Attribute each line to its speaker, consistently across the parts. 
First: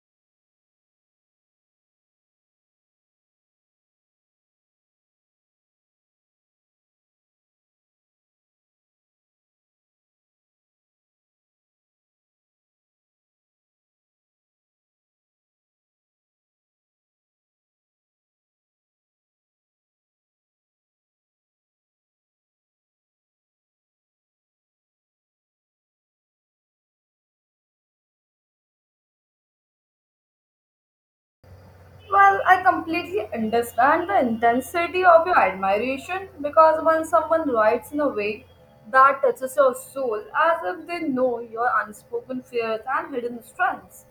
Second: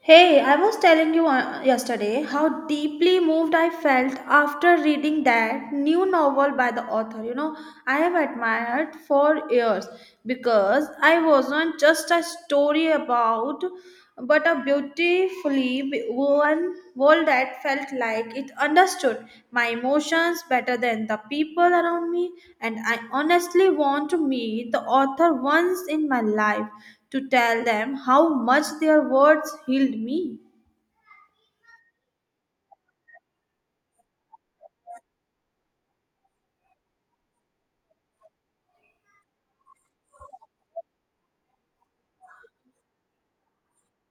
Speaker 1: Hey, I was telling you yesterday how deeply moved I felt after reading that new novel by the author. You know, I have admired for years because I wasn't just a story about, but a beautifully woven world that felt like it understood my emotions better than the people around me. And I honestly want to meet the author once in my life to tell them how much their words healed me.
Speaker 2: Well, I completely understand the intensity of your admiration because when someone writes in a way that touches your soul, as if they know your unspoken fears and hidden strengths,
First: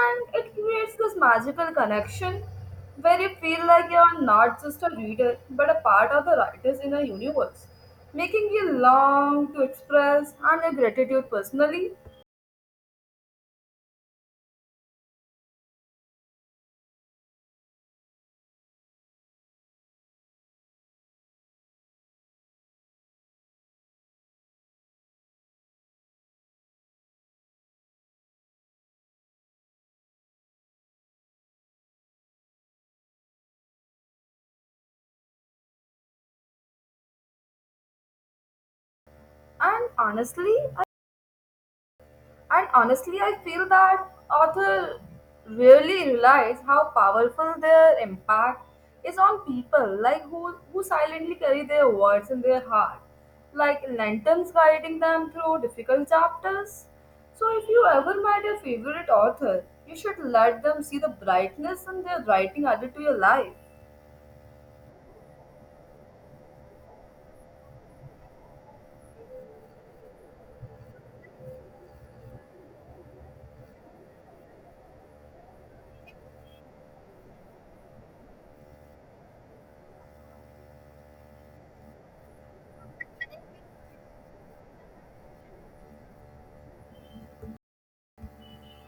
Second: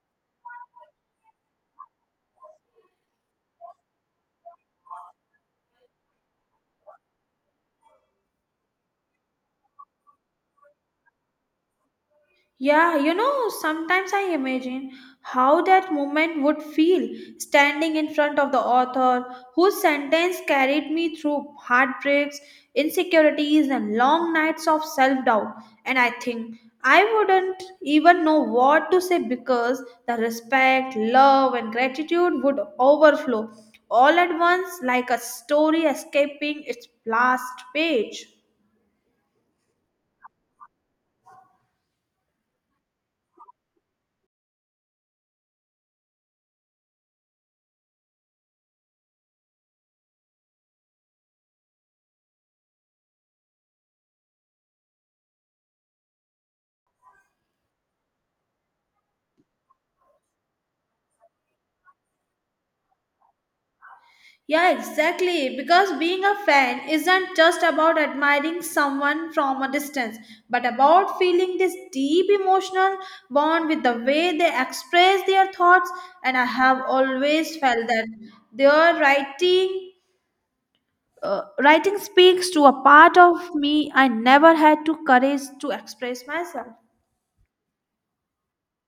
Speaker 2: and it creates this magical connection where you feel like you are not just a reader but a part of the writers in a universe, making you long to express and your gratitude personally.
Speaker 1: Yeah, you know, sometimes I imagine how that moment would feel standing in front of the author whose sentence carried me through heartbreaks, insecurities, and long nights of self doubt. And I think I wouldn't even know what to say because the respect, love, and gratitude would overflow all at once like a story escaping its last page.
Speaker 2: And honestly, And honestly, I feel that author really realize how powerful their impact is on people, like who silently carry their words in their heart, like lanterns guiding them through difficult chapters. So if you ever met your favorite author, you should let them see the brightness in their writing added to your life.
Speaker 1: Yeah, exactly. Because being a fan isn't just about admiring someone from a distance, but about feeling this deep emotional bond with the way they express their thoughts. And I have always felt that their writing. Writing speaks to a part of me I never had to courage to express myself.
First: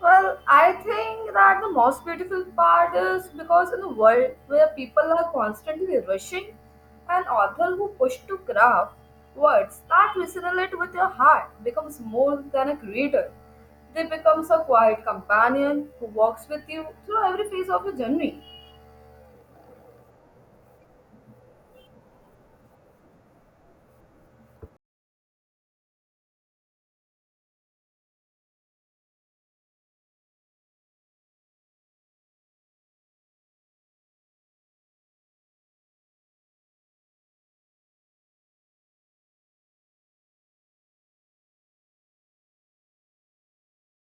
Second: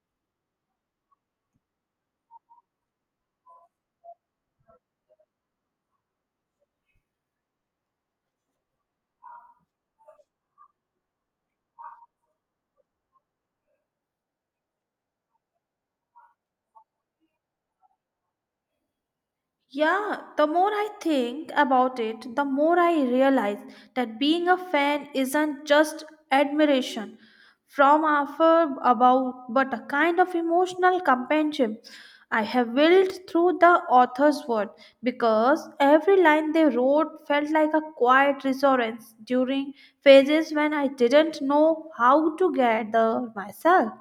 Speaker 2: Well, I think that the most beautiful part is because in a world where people are constantly rushing, an author who pushes to craft words that resonate with your heart becomes more than a creator. They becomes a quiet companion who walks with you through every phase of your journey.
Speaker 1: Yeah, the more I think about it, the more I realize that being a fan isn't just admiration from afar about but a kind of emotional companionship I have built through the author's word, because every line they wrote felt like a quiet reassurance during phases when I didn't know how to gather myself.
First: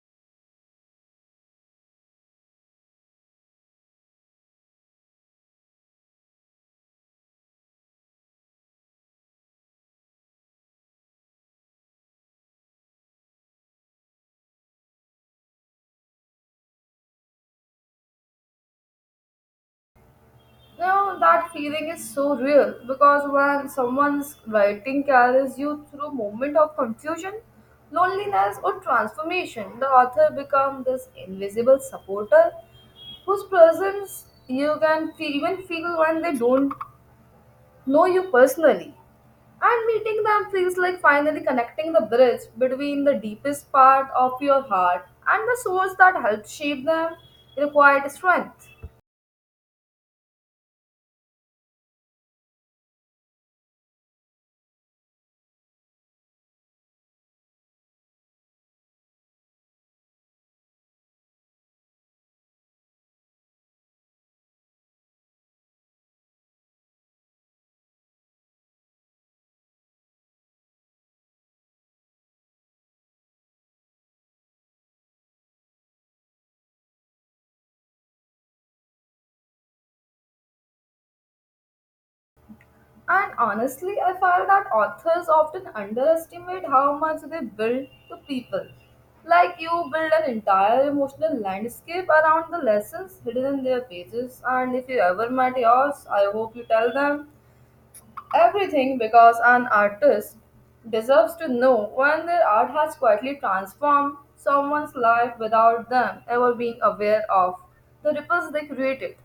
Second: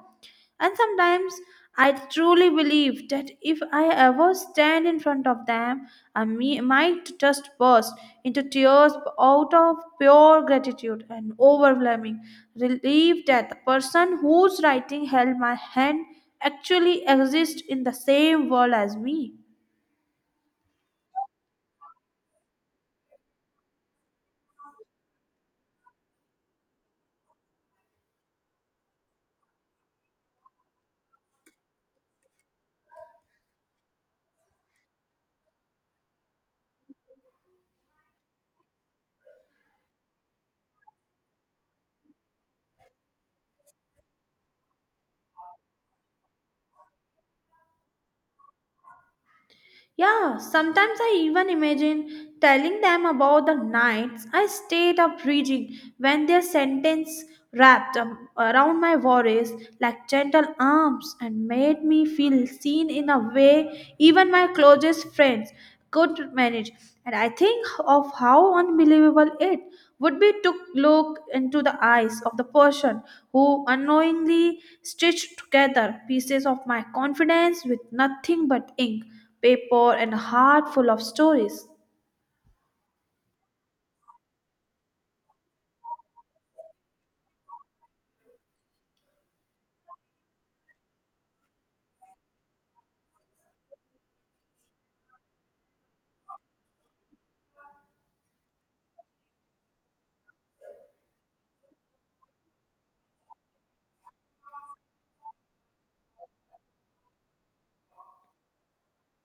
Speaker 1: And sometimes I truly believe that if I ever stand in front of them, might just burst into tears out of pure gratitude and overwhelming relief that the person whose writing held my hand actually exists in the same world as me.
Speaker 2: You know, that feeling is so real because when someone's writing carries you through moment of confusion, loneliness or transformation, the author becomes this invisible supporter whose presence you can even feel when they don't know you personally. And meeting them feels like finally connecting the bridge between the deepest part of your heart and the source that helped shape them required strength.
Speaker 1: Yeah, sometimes I even imagine telling them about the nights I stayed up reading when their sentence wrapped, around my worries like gentle arms and made me feel seen in a way even my closest friends could manage. And I think of how unbelievable it would be to look into the eyes of the person who unknowingly stitched together pieces of my confidence with nothing but ink, paper, and heart full of stories.
Speaker 2: And honestly, I felt that authors often underestimate how much they build to people. Like you build an entire emotional landscape around the lessons hidden in their pages, and if you ever met yours, I hope you tell them everything because an artist deserves to know when their art has quietly transformed someone's life without them ever being aware of the ripples they created.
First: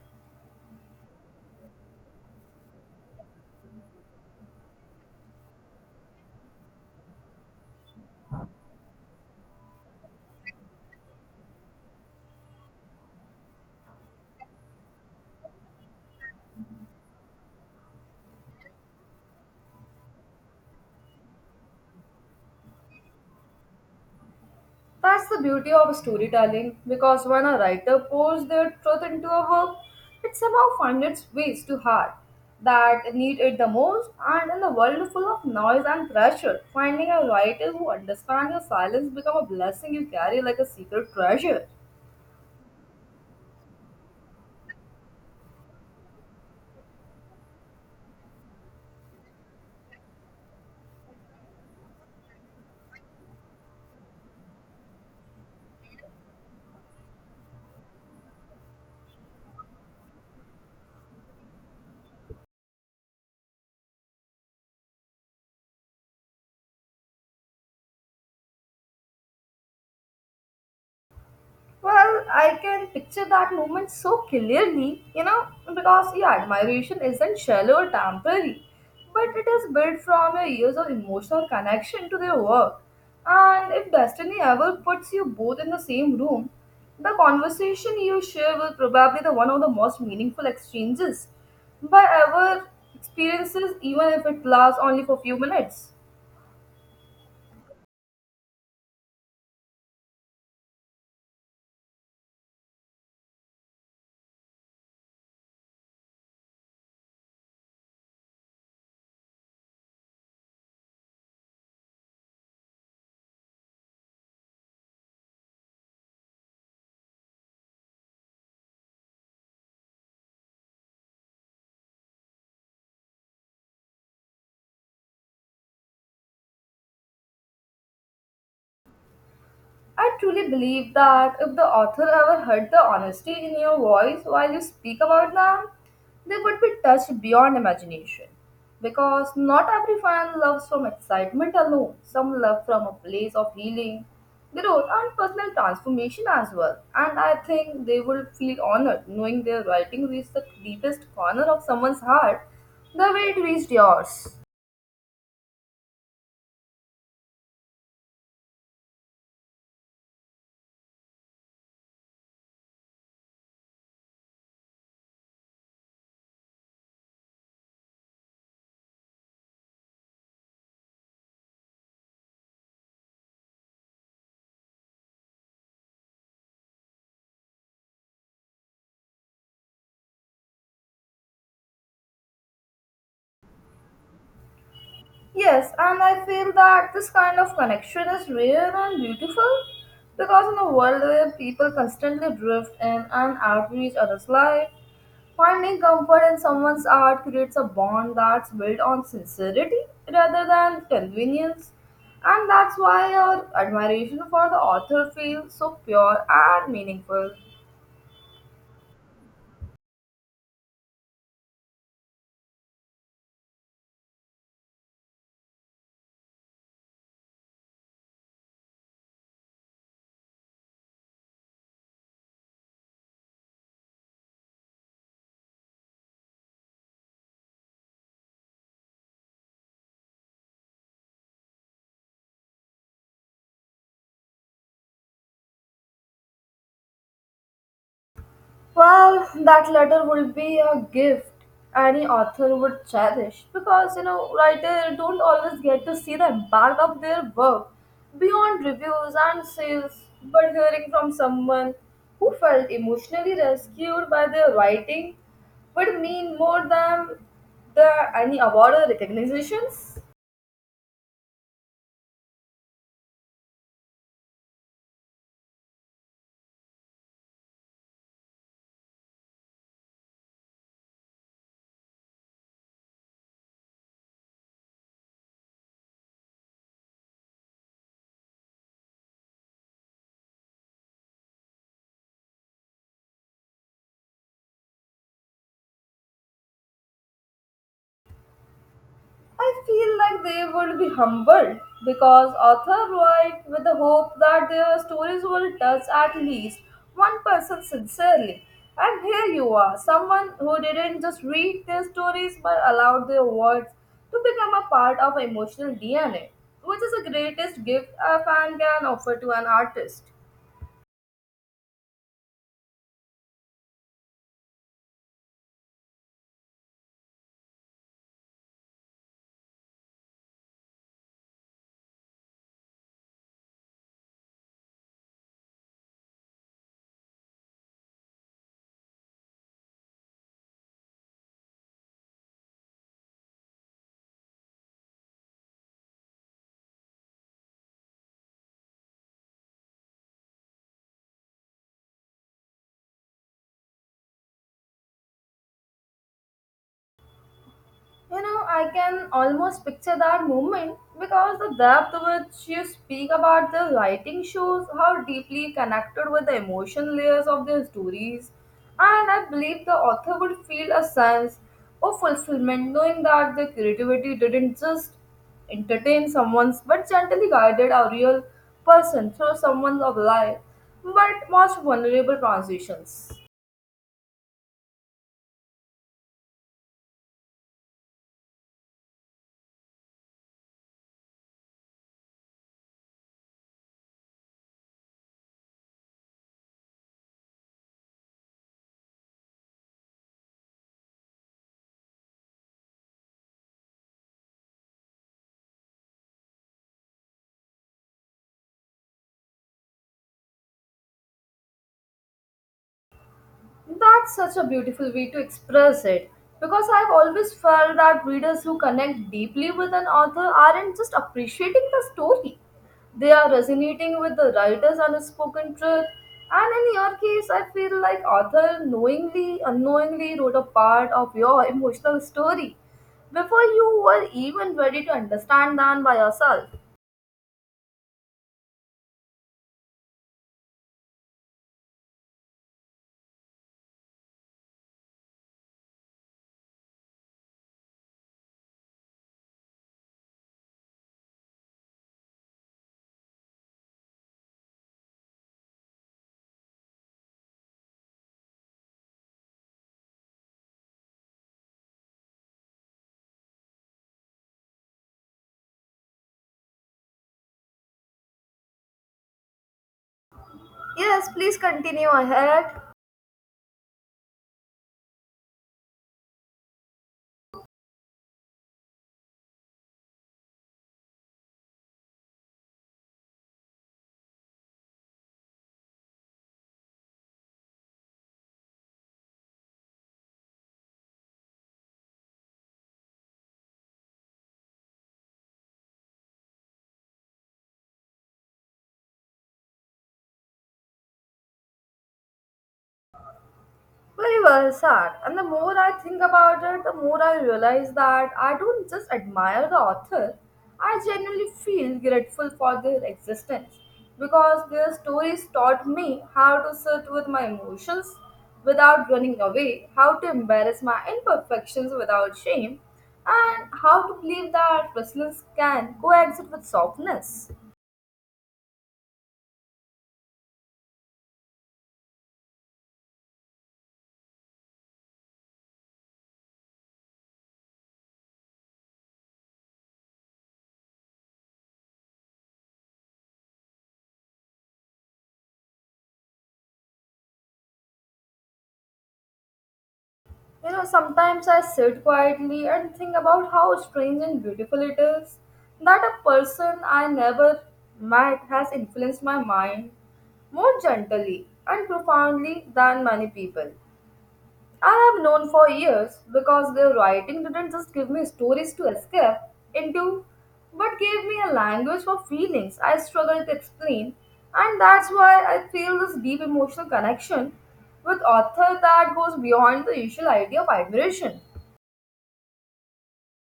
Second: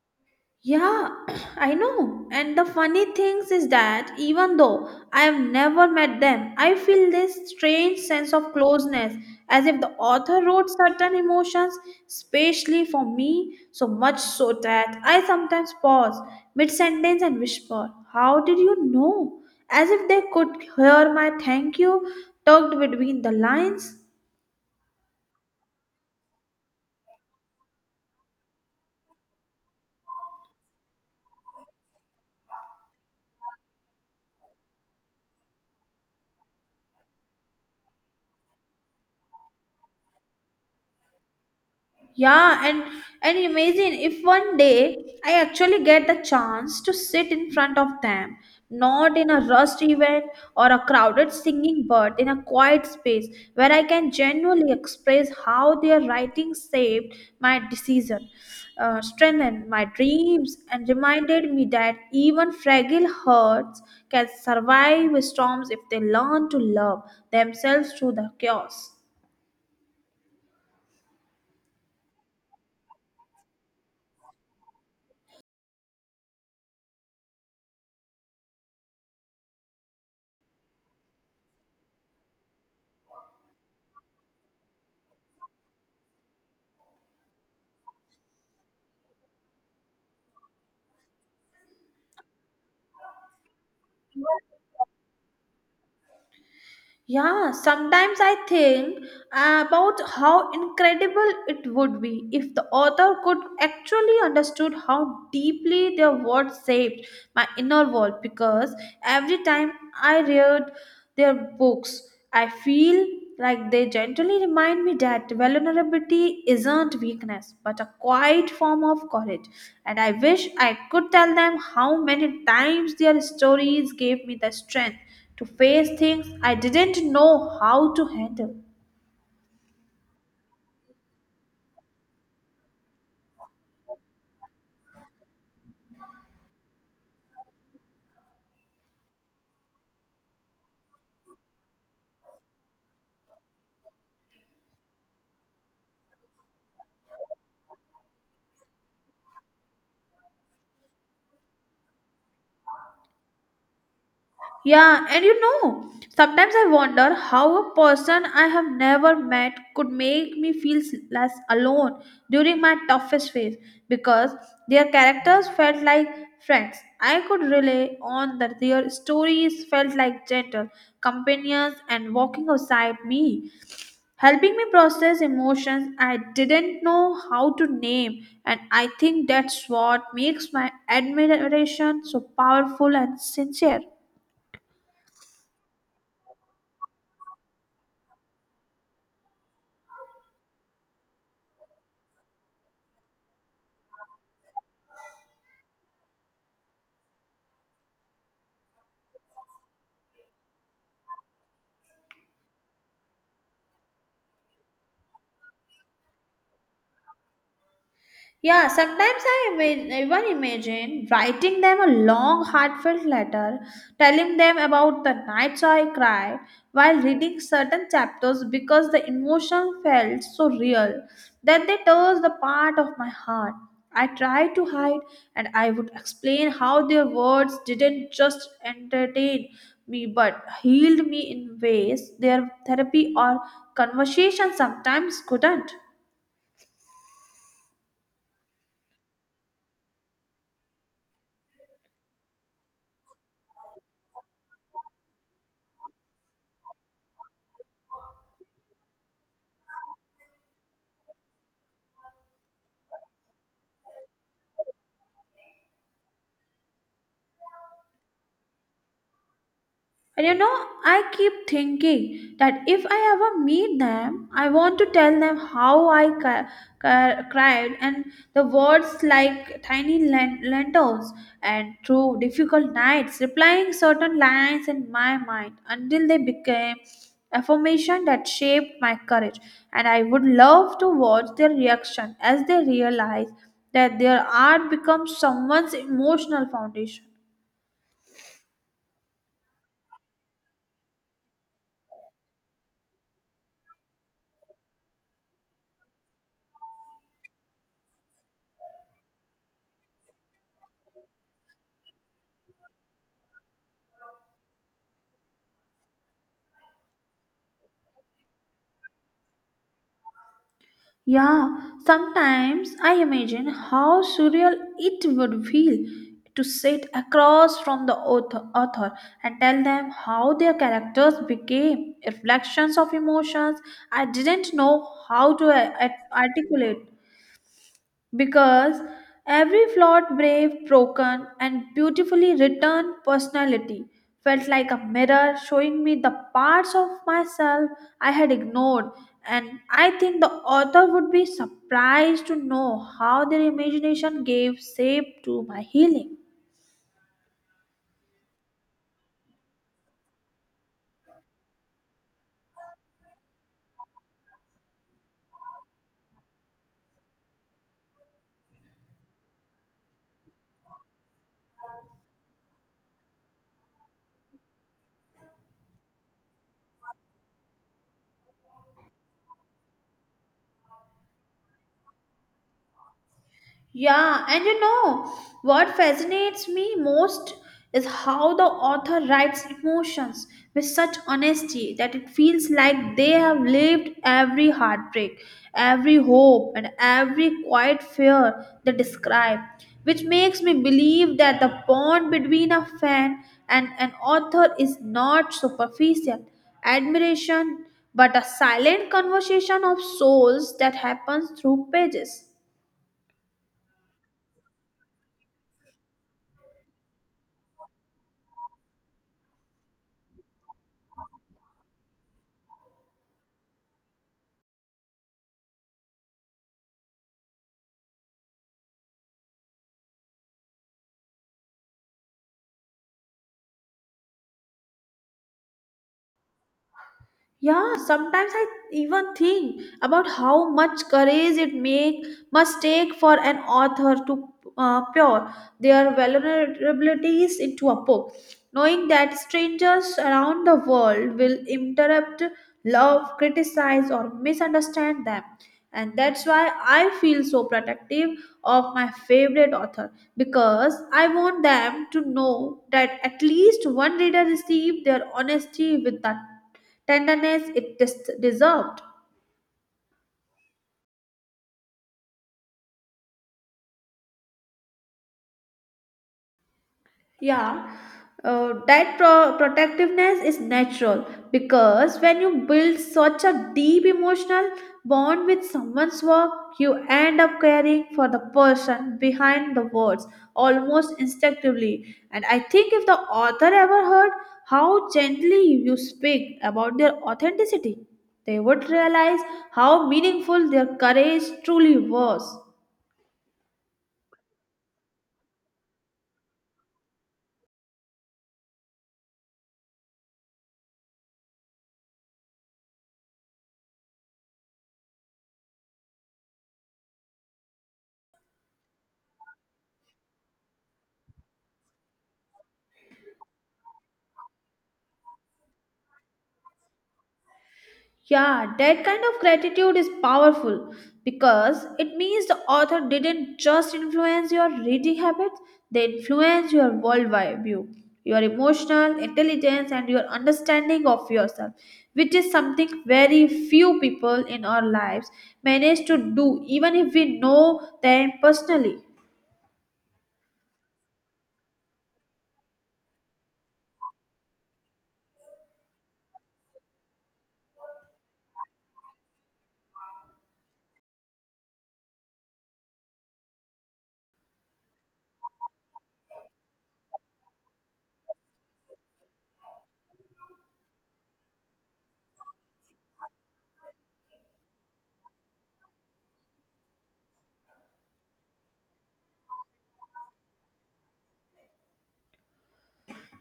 Speaker 1: Yeah, I know. And the funny things is that even though I have never met them, I feel this strange sense of closeness, as if the author wrote certain emotions specially for me, so much so that I sometimes pause mid sentence and whisper, "How did you know?" As if they could hear my thank you tucked between the lines.
Speaker 2: That's the beauty of storytelling because when a writer pours their truth into a work, it somehow finds its ways to heart that need it the most. And in a world full of noise and pressure, finding a writer who understands your silence becomes a blessing you carry like a secret treasure.
Speaker 1: Yeah, and imagine if one day I actually get the chance to sit in front of them, not in a rushed event or a crowded singing, but in a quiet space where I can genuinely express how their writing saved my decision, strengthened my dreams, and reminded me that even fragile hearts can survive storms if they learn to love themselves through the chaos.
Speaker 2: Well, I can picture that moment so clearly, you know, because yeah, admiration isn't shallow or temporary, but it is built from your years of emotional connection to their work. And if destiny ever puts you both in the same room, the conversation you share will probably the one of the most meaningful exchanges by ever experiences, even if it lasts only for few minutes.
Speaker 1: Yeah, sometimes I think about how incredible it would be if the author could actually understood how deeply their words shaped my inner world, because every time I read their books, I feel like they gently remind me that vulnerability isn't weakness but a quiet form of courage, and I wish I could tell them how many times their stories gave me the strength to face things I didn't know how to handle.
Speaker 2: I truly believe that if the author ever heard the honesty in your voice while you speak about them, they would be touched beyond imagination. Because not every fan loves from excitement alone, some love from a place of healing, growth, and personal transformation as well. And I think they will feel honored knowing their writing reached the deepest corner of someone's heart the way it reached yours.
Speaker 1: Yeah, and you know, sometimes I wonder how a person I have never met could make me feel less alone during my toughest phase, because their characters felt like friends I could rely on, that their stories felt like gentle companions and walking beside me, helping me process emotions I didn't know how to name. And I think that's what makes my admiration so powerful and sincere.
Speaker 2: Yes, and I feel that this kind of connection is rare and beautiful because in a world where people constantly drift in and out of each other's life, finding comfort in someone's art creates a bond that's built on sincerity rather than convenience. And that's why our admiration for the author feels so pure and meaningful.
Speaker 1: Yeah, sometimes I even imagine writing them a long, heartfelt letter, telling them about the nights I cried while reading certain chapters, because the emotion felt so real that they touched the part of my heart I tried to hide, and I would explain how their words didn't just entertain me but healed me in ways their therapy or conversation sometimes couldn't.
Speaker 2: Well, that letter would be a gift any author would cherish because you know writers don't always get to see the impact of their work beyond reviews and sales, but hearing from someone who felt emotionally rescued by their writing would mean more than the any award or recognitions.
Speaker 1: And you know, I keep thinking that if I ever meet them, I want to tell them how cried, and the words like tiny lentils and through difficult nights, replying certain lines in my mind until they became affirmation that shaped my courage. And I would love to watch their reaction as they realize that their art becomes someone's emotional foundation.
Speaker 2: I feel like they would be humbled because authors write with the hope that their stories will touch at least one person sincerely. And here you are, someone who didn't just read their stories but allowed their words to become a part of emotional DNA, which is the greatest gift a fan can offer to an artist.
Speaker 1: Yeah, sometimes I imagine how surreal it would feel to sit across from the author and tell them how their characters became reflections of emotions I didn't know how to articulate, because every flawed, brave, broken, and beautifully written personality felt like a mirror showing me the parts of myself I had ignored. And I think the author would be surprised to know how their imagination gave shape to my healing.
Speaker 2: You know, I can almost picture that moment because the depth which you speak about the writing shows how deeply connected with the emotion layers of their stories. And I believe the author would feel a sense of fulfillment knowing that their creativity didn't just entertain someone's but gently guided a real person through someone's of life but most vulnerable transitions.
Speaker 1: Yeah, and you know what fascinates me most is how the author writes emotions with such honesty that it feels like they have lived every heartbreak, every hope, and every quiet fear they describe, which makes me believe that the bond between a fan and an author is not superficial admiration but a silent conversation of souls that happens through pages.
Speaker 2: That's such a beautiful way to express it because I've always felt that readers who connect deeply with an author aren't just appreciating the story, they are resonating with the writer's unspoken truth. And in your case, I feel like author knowingly, unknowingly wrote a part of your emotional story before you were even ready to understand them by yourself.
Speaker 1: Yeah, sometimes I even think about how much courage it make must take for an author to pour their vulnerabilities into a book, knowing that strangers around the world will interrupt, love, criticize, or misunderstand them. And that's why I feel so protective of my favorite author, because I want them to know that at least one reader received their honesty with that tenderness, it dissolved.
Speaker 2: Yes, please continue ahead.
Speaker 1: Yeah. That protectiveness is natural, because when you build such a deep emotional bond with someone's work, you end up caring for the person behind the words almost instinctively. And I think if the author ever heard how gently you speak about their authenticity, they would realize how meaningful their courage truly was.
Speaker 2: Very well said. And the more I think about it, the more I realize that I don't just admire the author, I genuinely feel grateful for their existence because their stories taught me how to sit with my emotions without running away, how to embarrass my imperfections without shame, and how to believe that resilience can coexist with softness.
Speaker 1: Yeah, that kind of gratitude is powerful, because it means the author didn't just influence your reading habits, they influence your worldwide view, your emotional intelligence, and your understanding of yourself, which is something very few people in our lives manage to do, even if we know them personally.
Speaker 2: You know, sometimes I sit quietly and think about how strange and beautiful it is that a person I never met has influenced my mind more gently and profoundly than many people. I have known for years because their writing didn't just give me stories to escape into, but gave me a language for feelings I struggle to explain, and that's why I feel this deep emotional connection with author that goes beyond the usual idea of admiration.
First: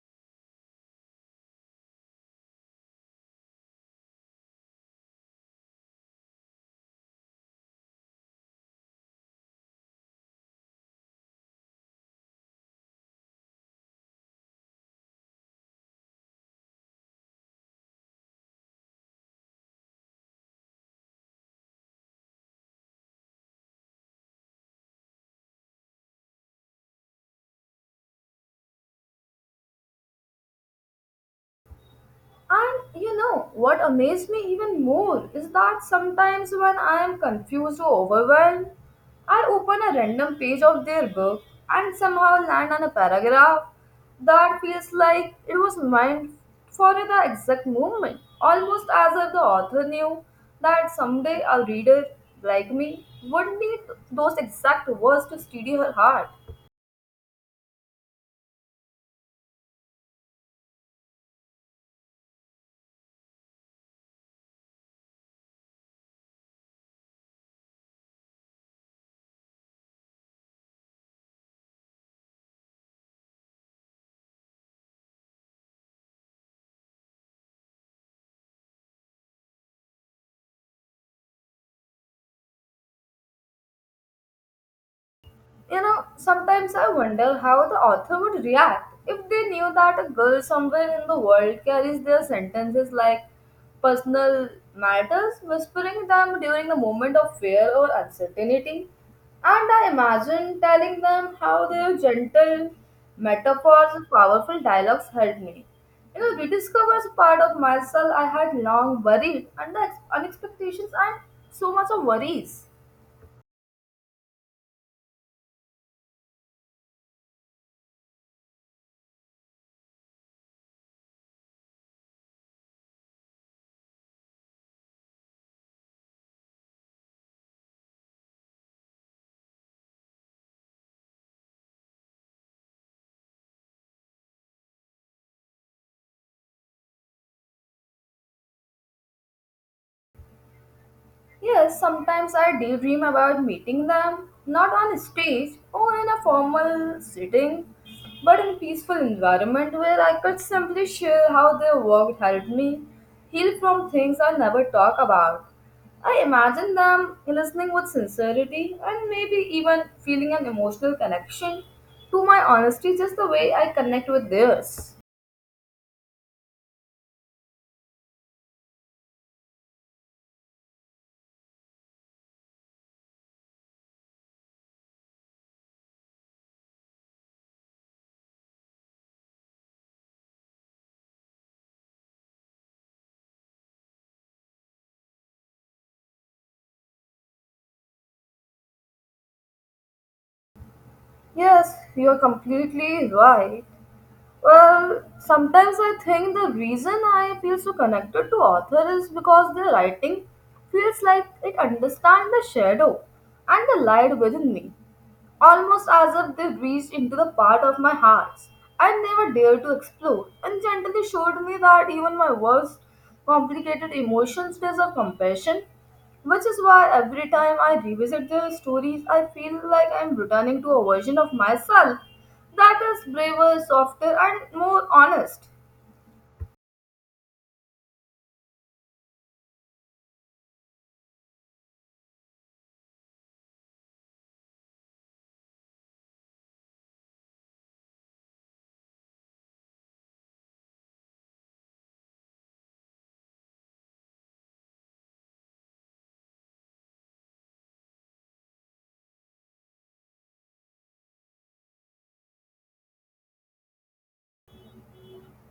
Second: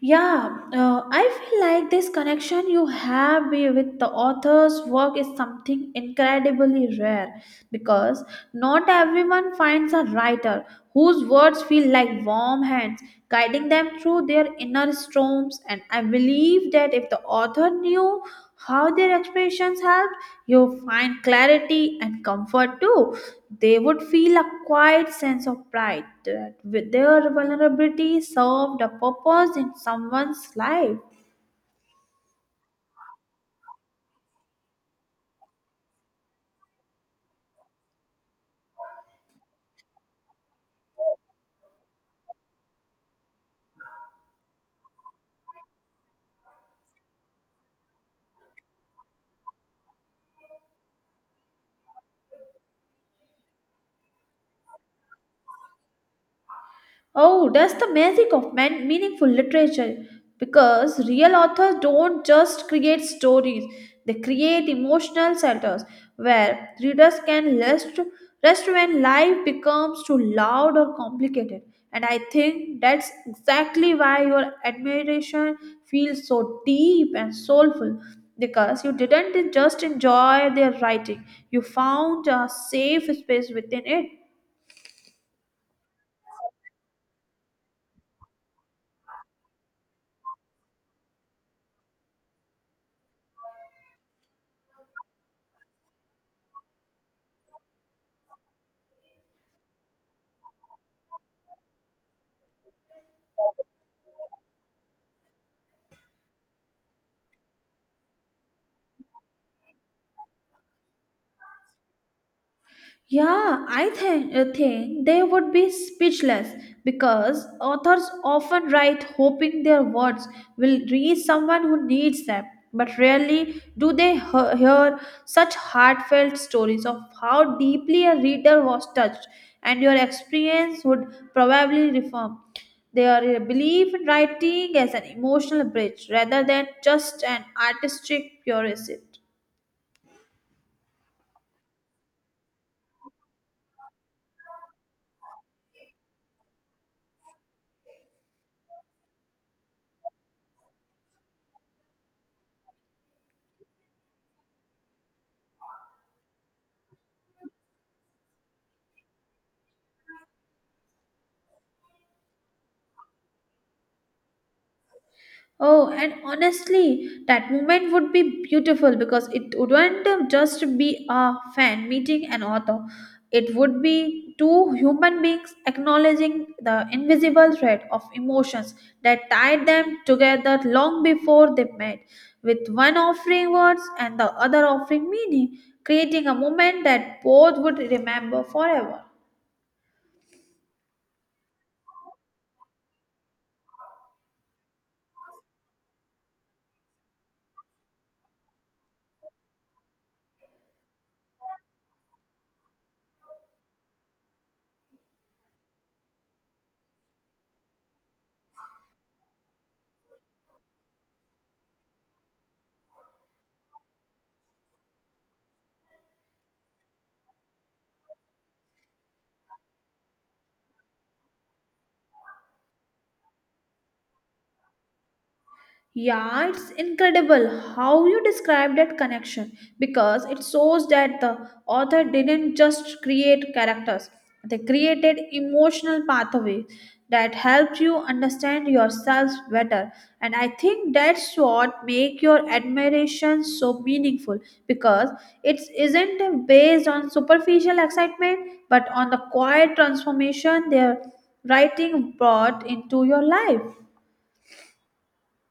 Speaker 1: Yeah, I feel like this connection you have with the author's work is something incredibly rare, because not everyone finds a writer whose words feel like warm hands guiding them through their inner storms. And I believe that if the author knew how their expressions helped you find clarity and comfort too, they would feel a quiet sense of pride that with their vulnerability served a purpose in someone's life.
Speaker 2: And you know what amazed me even more is that sometimes when I am confused or overwhelmed, I open a random page of their book and somehow land on a paragraph that feels like it was meant for the exact moment, almost as if the author knew that someday a reader like me would need those exact words to steady her heart.
Speaker 1: Oh, that's the magic of meaningful literature, because real authors don't just create stories, they create emotional centers where readers can rest, rest when life becomes too loud or complicated. And I think that's exactly why your admiration feels so deep and soulful, because you didn't just enjoy their writing, you found a safe space within it.
Speaker 2: You know, sometimes I wonder how the author would react if they knew that a girl somewhere in the world carries their sentences like personal matters, whispering them during a moment of fear or uncertainty. And I imagine telling them how their gentle metaphors and powerful dialogues helped me. You know, rediscovers a part of myself I had long buried under unexpectations and so much of worries.
Speaker 1: Yeah, think they would be speechless, because authors often write hoping their words will reach someone who needs them. But rarely do they hear such heartfelt stories of how deeply a reader was touched, and your experience would probably reform their belief in writing as an emotional bridge rather than just an artistic purist.
Speaker 2: Yes, sometimes I daydream about meeting them, not on stage or in a formal setting, but in peaceful environment where I could simply share how their work helped me heal from things I never talk about. I imagine them listening with sincerity and maybe even feeling an emotional connection to my honesty just the way I connect with theirs.
Speaker 1: Oh, and honestly, that moment would be beautiful, because it wouldn't just be a fan meeting an author. It would be two human beings acknowledging the invisible thread of emotions that tied them together long before they met, with one offering words and the other offering meaning, creating a moment that both would remember forever.
Speaker 2: Yes, you are completely right. Well, sometimes I think the reason I feel so connected to author is because their writing feels like it understands the shadow and the light within me almost as if they reached into the part of my heart I never dared to explore, and gently showed me that even my worst complicated emotions deserve compassion, which is why every time I revisit their stories, I feel like I'm returning to a version of myself that is braver, softer, and more honest.
Speaker 1: Yeah, it's incredible how you describe that connection, because it shows that the author didn't just create characters, they created emotional pathways that helped you understand yourself better. And I think that's what make your admiration so meaningful, because it isn't based on superficial excitement but on the quiet transformation their writing brought into your life.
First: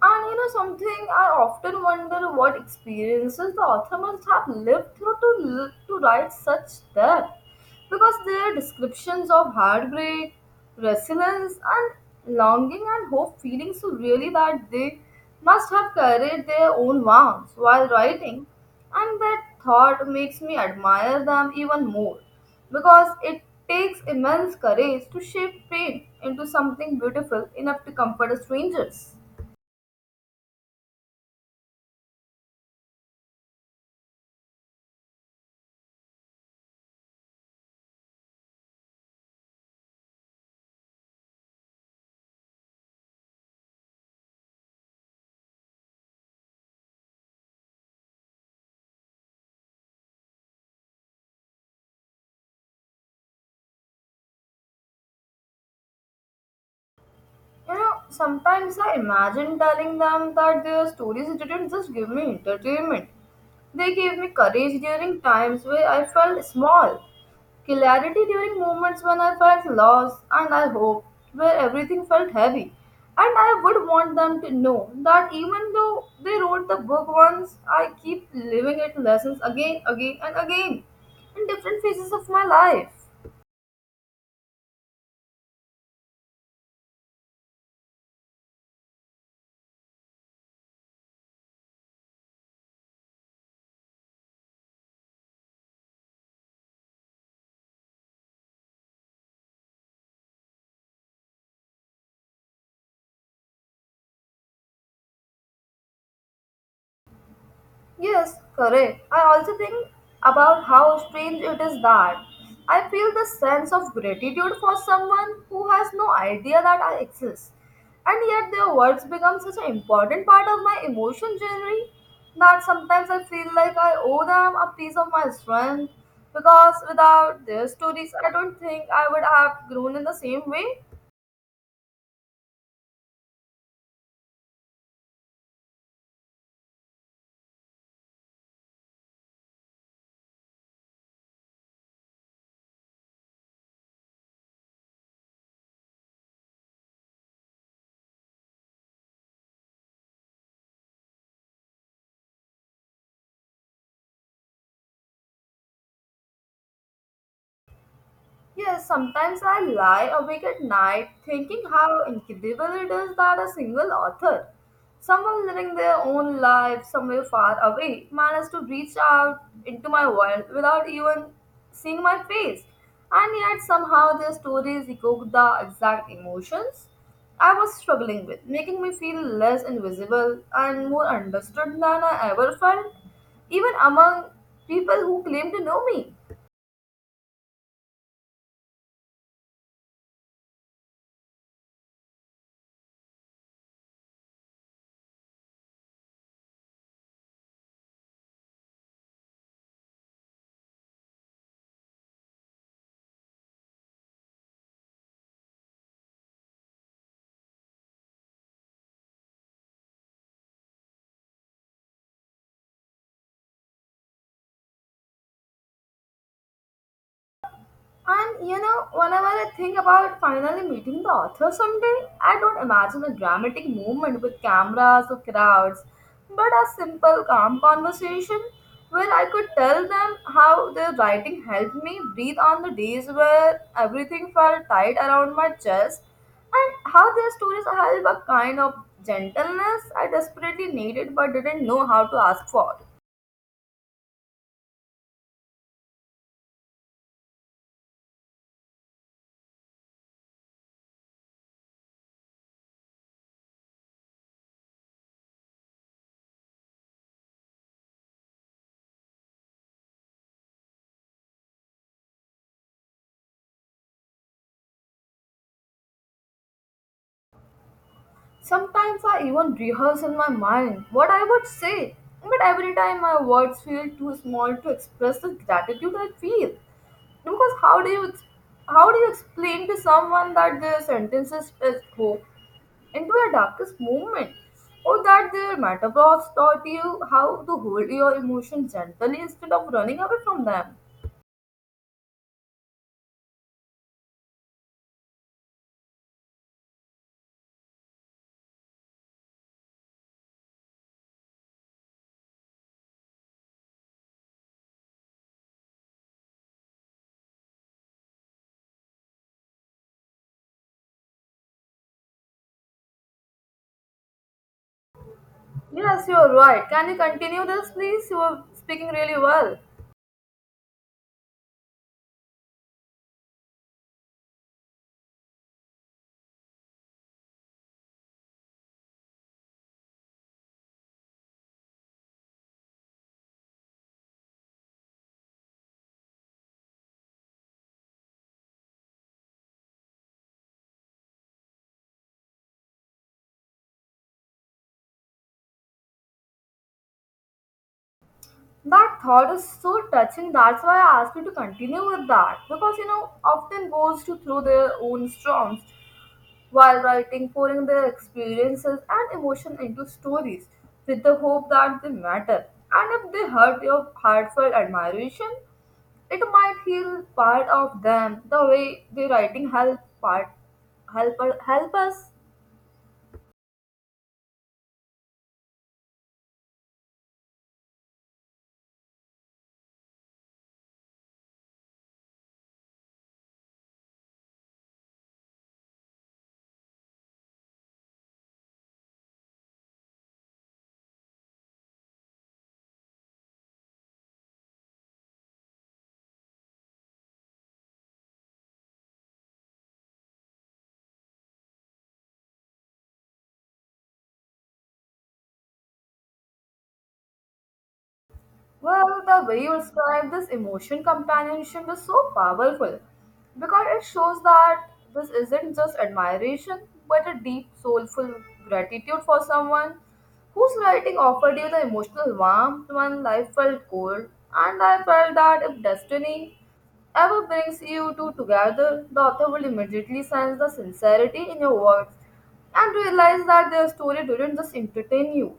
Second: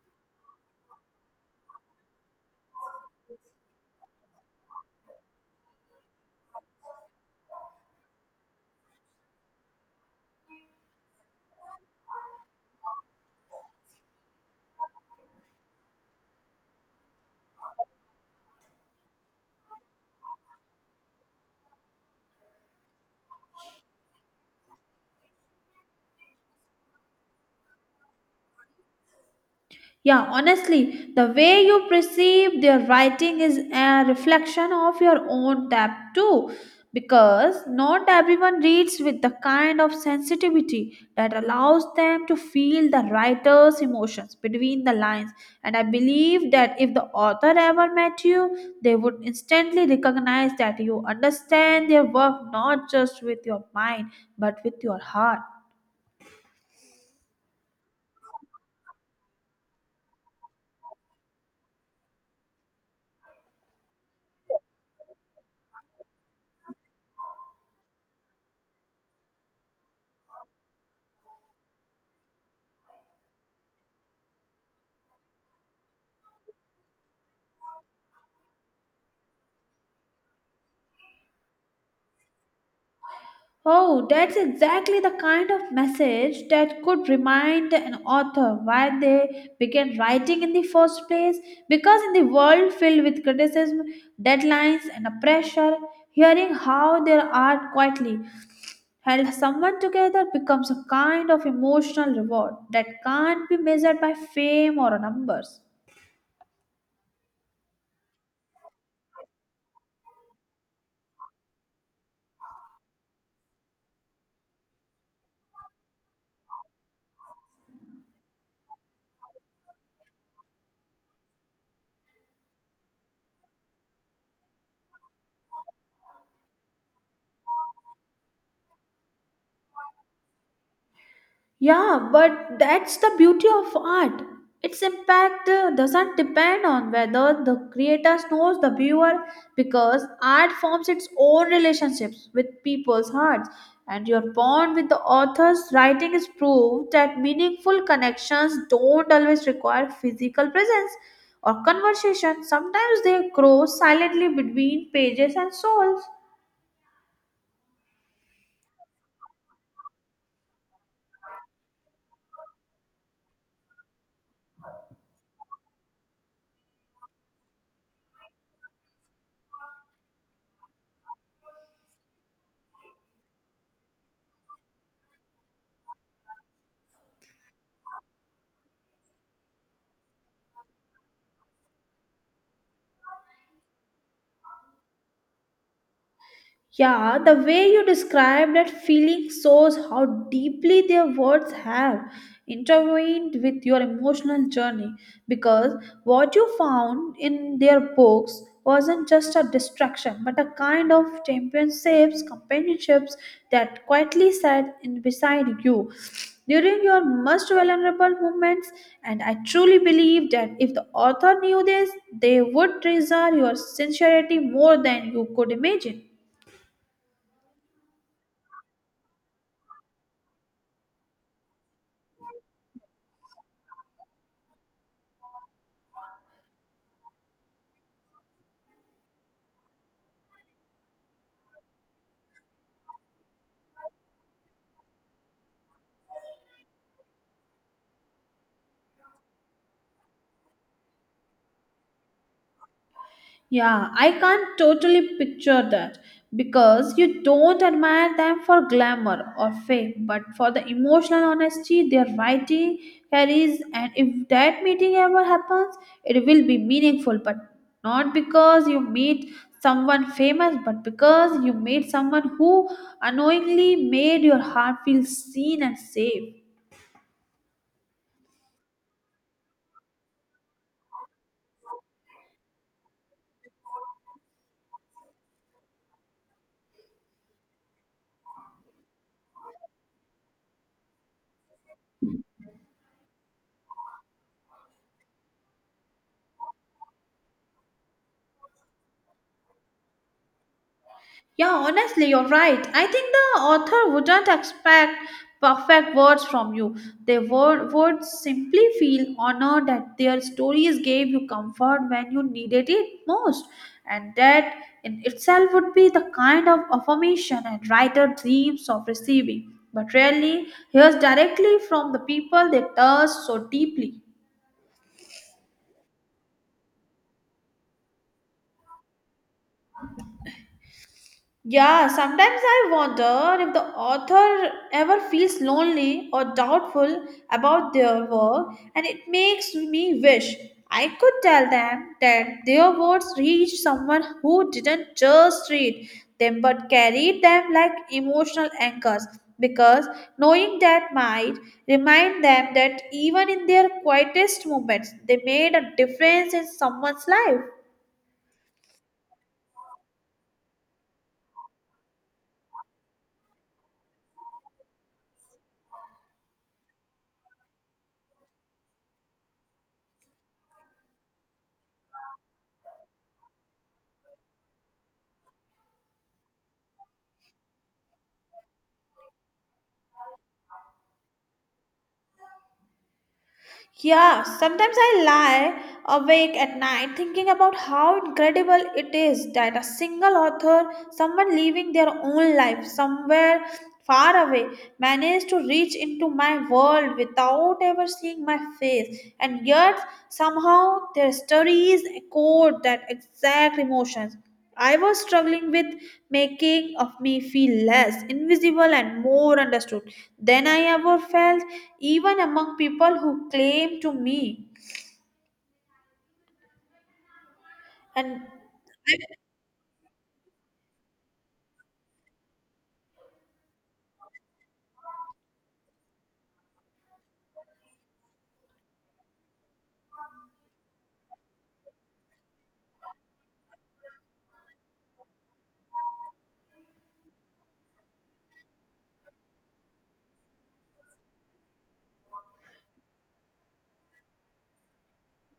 Speaker 2: And you know something, I often wonder what experiences the author must have lived through to write such depth, because their descriptions of heartbreak, resilience, and longing and hope feelings so really that they must have carried their own wounds while writing, and that thought makes me admire them even more, because it takes immense courage to shape pain into something beautiful enough to comfort strangers.
Speaker 1: Yeah, honestly, the way you perceive their writing is a reflection of your own depth too, because not everyone reads with the kind of sensitivity that allows them to feel the writer's emotions between the lines. And I believe that if the author ever met you, they would instantly recognize that you understand their work not just with your mind but with your heart.
Speaker 2: You know, sometimes I imagine telling them that their stories didn't just give me entertainment, they gave me courage during times where I felt small, clarity during moments when I felt lost, and I hope where everything felt heavy. And I would want them to know that even though they wrote the book once, I keep living it lessons again, again, and again in different phases of my life.
Speaker 1: Oh, that's exactly the kind of message that could remind an author why they began writing in the first place. Because in the world filled with criticism, deadlines, and pressure, hearing how their art quietly held someone together becomes a kind of emotional reward that can't be measured by fame or numbers.
Speaker 2: Yes, correct. I also think about how strange it is that I feel the sense of gratitude for someone who has no idea that I exist. And yet their words become such an important part of my emotion journey that sometimes I feel like I owe them a piece of my strength because without their stories I don't think I would have grown in the same way.
Speaker 1: Yeah, but that's the beauty of art. Its impact doesn't depend on whether the creator knows the viewer, because art forms its own relationships with people's hearts, and your bond with the author's writing is proof that meaningful connections don't always require physical presence or conversation. Sometimes they grow silently between pages and souls.
Speaker 2: Yes, sometimes I lie awake at night thinking how incredible it is that a single author, someone living their own life somewhere far away, managed to reach out into my world without even seeing my face. And yet somehow their stories echo the exact emotions I was struggling with, making me feel less invisible and more understood than I ever felt, even among people who claim to know me.
Speaker 1: Yeah, the way you describe that feeling shows how deeply their words have intervened with your emotional journey, because what you found in their books wasn't just a distraction but a kind of companionships that quietly sat in beside you during your most vulnerable moments. And I truly believe that if the author knew this, they would treasure your sincerity more than you could imagine.
Speaker 2: And whenever I think about finally meeting the author someday, I don't imagine a dramatic moment with cameras or crowds, but a simple, calm conversation where I could tell them how their writing helped me breathe on the days where everything felt tight around my chest, and how their stories held a kind of gentleness I desperately needed but didn't know how to ask for.
Speaker 1: Yeah, I can't totally picture that, because you don't admire them for glamour or fame, but for the emotional honesty their writing carries. And if that meeting ever happens, it will be meaningful, but not because you meet someone famous, but because you meet someone who unknowingly made your heart feel seen and safe.
Speaker 2: Sometimes I even rehearse in my mind what I would say, but every time my words feel too small to express the gratitude I feel. Because how do you explain to someone that their sentences is hope into your darkest moment, or that their metaphors taught you how to hold your emotions gently instead of running away from them?
Speaker 1: Yeah, honestly, you're right. I think the author wouldn't expect perfect words from you. They would simply feel honored that their stories gave you comfort when you needed it most. And that in itself would be the kind of affirmation a writer dreams of receiving, but rarely hears directly from the people they touch so deeply.
Speaker 2: Yes, you are right. Can you continue this, please? You are speaking really well.
Speaker 1: Yeah, sometimes I wonder if the author ever feels lonely or doubtful about their work, and it makes me wish I could tell them that their words reached someone who didn't just read them but carried them like emotional anchors. Because knowing that might remind them that even in their quietest moments, they made a difference in someone's life.
Speaker 2: That thought is so touching. That's why I asked you to continue with that. Because, often goes to through their own storms while writing, pouring their experiences and emotion into stories with the hope that they matter. And if they hurt your heartfelt admiration, it might heal part of them the way the writing help part help help us
Speaker 1: Yeah, sometimes I lie awake at night thinking about how incredible it is that a single author, someone living their own life somewhere far away, managed to reach into my world without ever seeing my face, and yet somehow their stories echoed that exact emotions. I was struggling with, making of me feel less invisible and more understood than I ever felt, even among people who claim to me. And
Speaker 2: Well, the way you describe this emotion companionship is so powerful, because it shows that this isn't just admiration but a deep, soulful gratitude for someone whose writing offered you the emotional warmth when life felt cold. And I felt that if destiny ever brings you two together, the author will immediately sense the sincerity in your words and realize that their story didn't just entertain you,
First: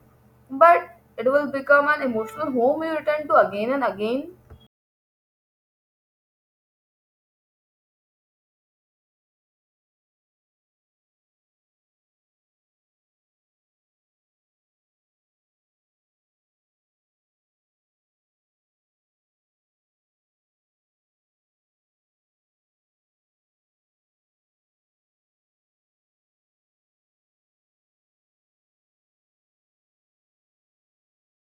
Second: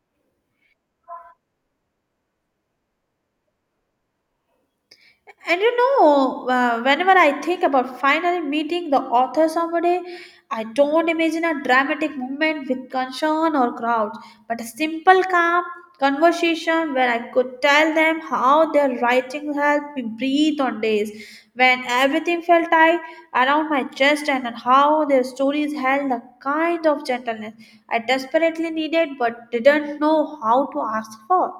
Speaker 2: but it will become an emotional home you return to again and again.
Speaker 1: And you know, whenever I think about finally meeting the author someday, I don't imagine a dramatic moment with concern or crowds, but a simple, calm conversation where I could tell them how their writing helped me breathe on days when everything felt tight around my chest, and on how their stories held a kind of gentleness I desperately needed but didn't know how to ask for.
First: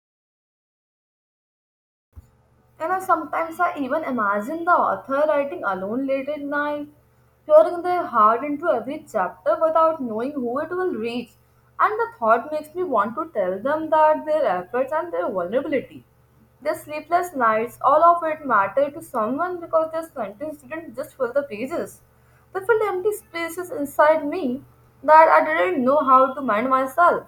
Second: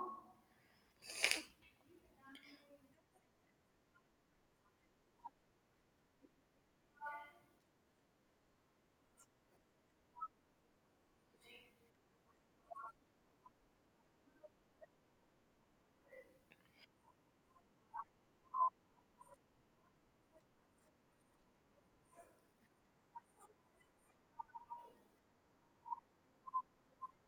Speaker 2: And I sometimes I even imagine the author writing alone late at night, pouring their heart into every chapter without knowing who it will reach. And the thought makes me want to tell them that their efforts and their vulnerability, their sleepless nights, all of it matter to someone, because their sentence didn't just fill the pages. They filled empty spaces inside me that I didn't know how to mind myself.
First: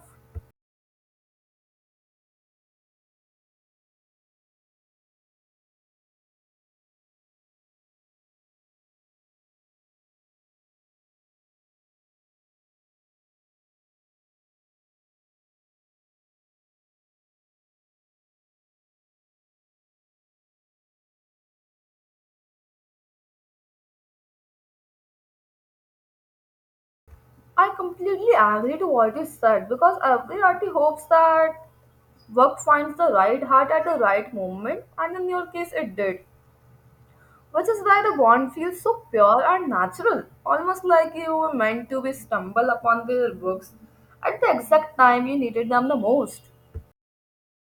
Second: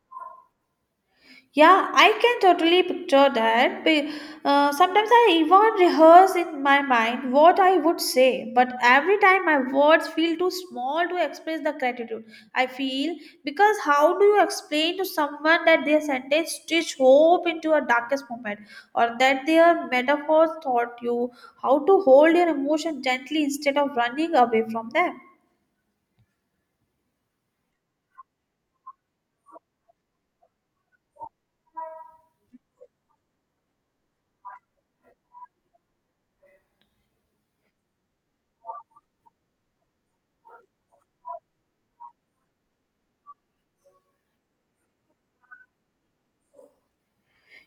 Speaker 1: Yeah, I can totally picture that. Sometimes I even rehearse in my mind what I would say, but every time my words feel too small to express the gratitude I feel. Because how do you explain to someone that their sentence stitch hope into a darkest moment, or that their metaphors taught you how to hold your emotion gently instead of running away from them?
Speaker 2: I completely agree to what you said, because every artist hopes that work finds the right heart at the right moment, and in your case, it did, which is why the bond feels so pure and natural, almost like you were meant to be stumble upon their books at the exact time you needed them the most.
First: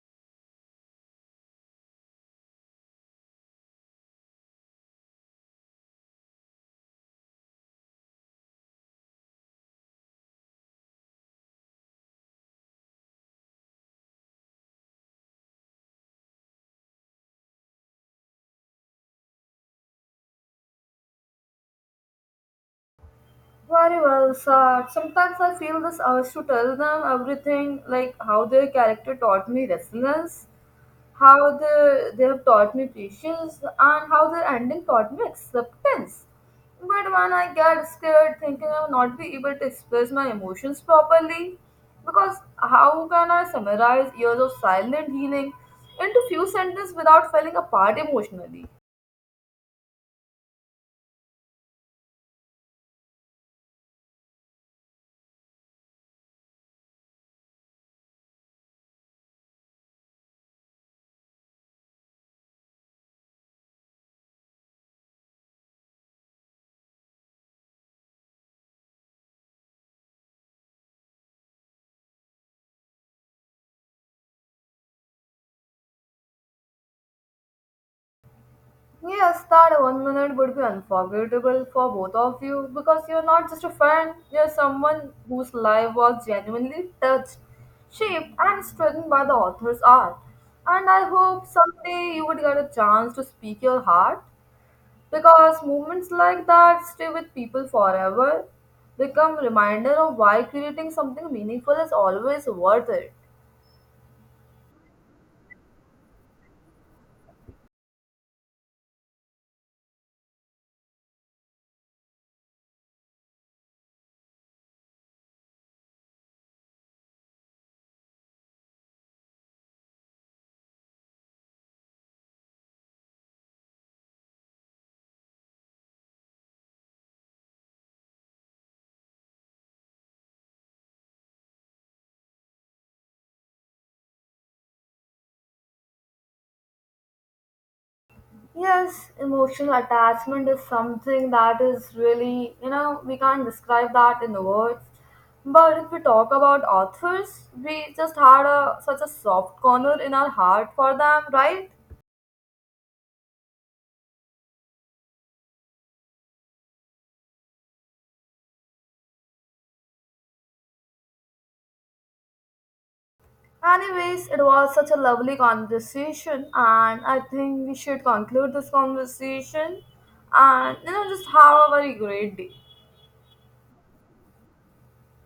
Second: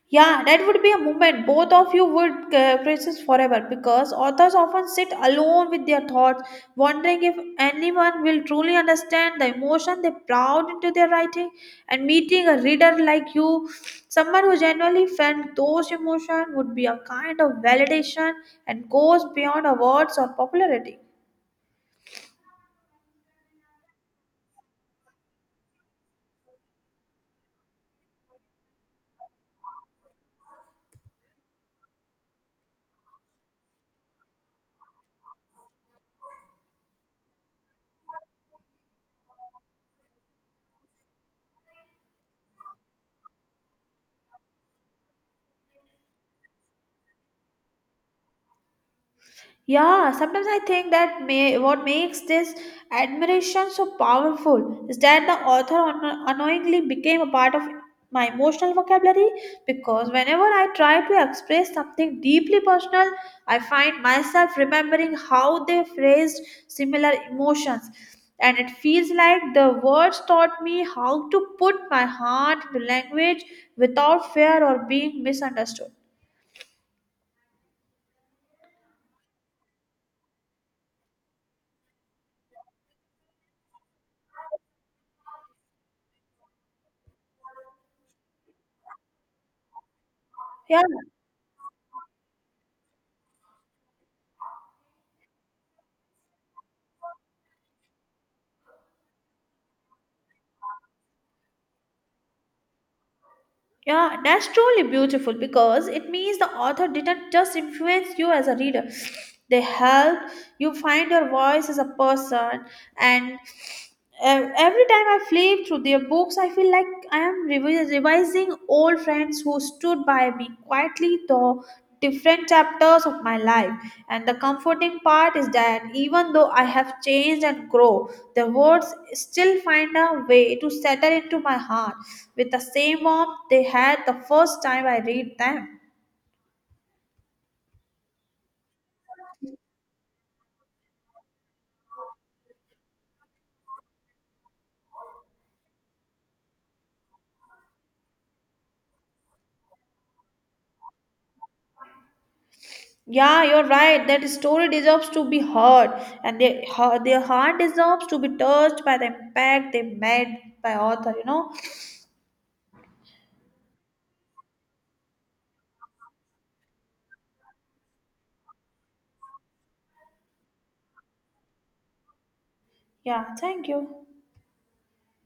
Speaker 1: Yeah, that would be a moment. Both of you would persist forever, because authors often sit alone with their thoughts, wondering if anyone will truly understand the emotion they poured into their writing. And meeting a reader like you, someone who genuinely felt those emotions, would be a kind of validation and goes beyond awards or popularity.
Speaker 2: Very well said. Sometimes I feel this urge to tell them everything, like how their character taught me resilience, how they have taught me patience, and how their ending taught me acceptance. But when I get scared, thinking I will not be able to express my emotions properly, because how can I summarize years of silent healing into few sentences without falling apart emotionally?
Speaker 1: Yeah, sometimes I think that may what makes this admiration so powerful is that the author unknowingly became a part of my emotional vocabulary, because whenever I try to express something deeply personal, I find myself remembering how they phrased similar emotions. And it feels like the words taught me how to put my heart into language without fear or being misunderstood.
Speaker 2: Yes, that one minute would be unforgettable for both of you, because you're not just a fan, you're someone whose life was genuinely touched, shaped, and strengthened by the author's art.
Speaker 1: Yeah,
Speaker 2: And I hope someday you would get a chance to speak your heart, because moments like that stay with people forever, become reminder of why creating something meaningful is always worth it.
Speaker 1: Yeah, that's truly beautiful, because it means the author didn't just influence you as a reader. They helped you find your voice as a person. And every time I flip through their books, I feel like I am revising old friends who stood by me quietly through different chapters of my life. And the comforting part is that even though I have changed and grow, the words still find a way to settle into my heart with the same warmth they had the first time I read them.
Speaker 2: Yes, emotional attachment is something that is really, we can't describe that in the words. But if we talk about authors, we just had a such a soft corner in our heart for them, right?
Speaker 1: Yeah, you're right. That story deserves to be heard, and their heart deserves to be touched by the impact they made by author. You know.
Speaker 2: Anyways, it was such a lovely conversation, and I think we should conclude this conversation and, just have a very great day.
Speaker 1: Yeah. Thank you.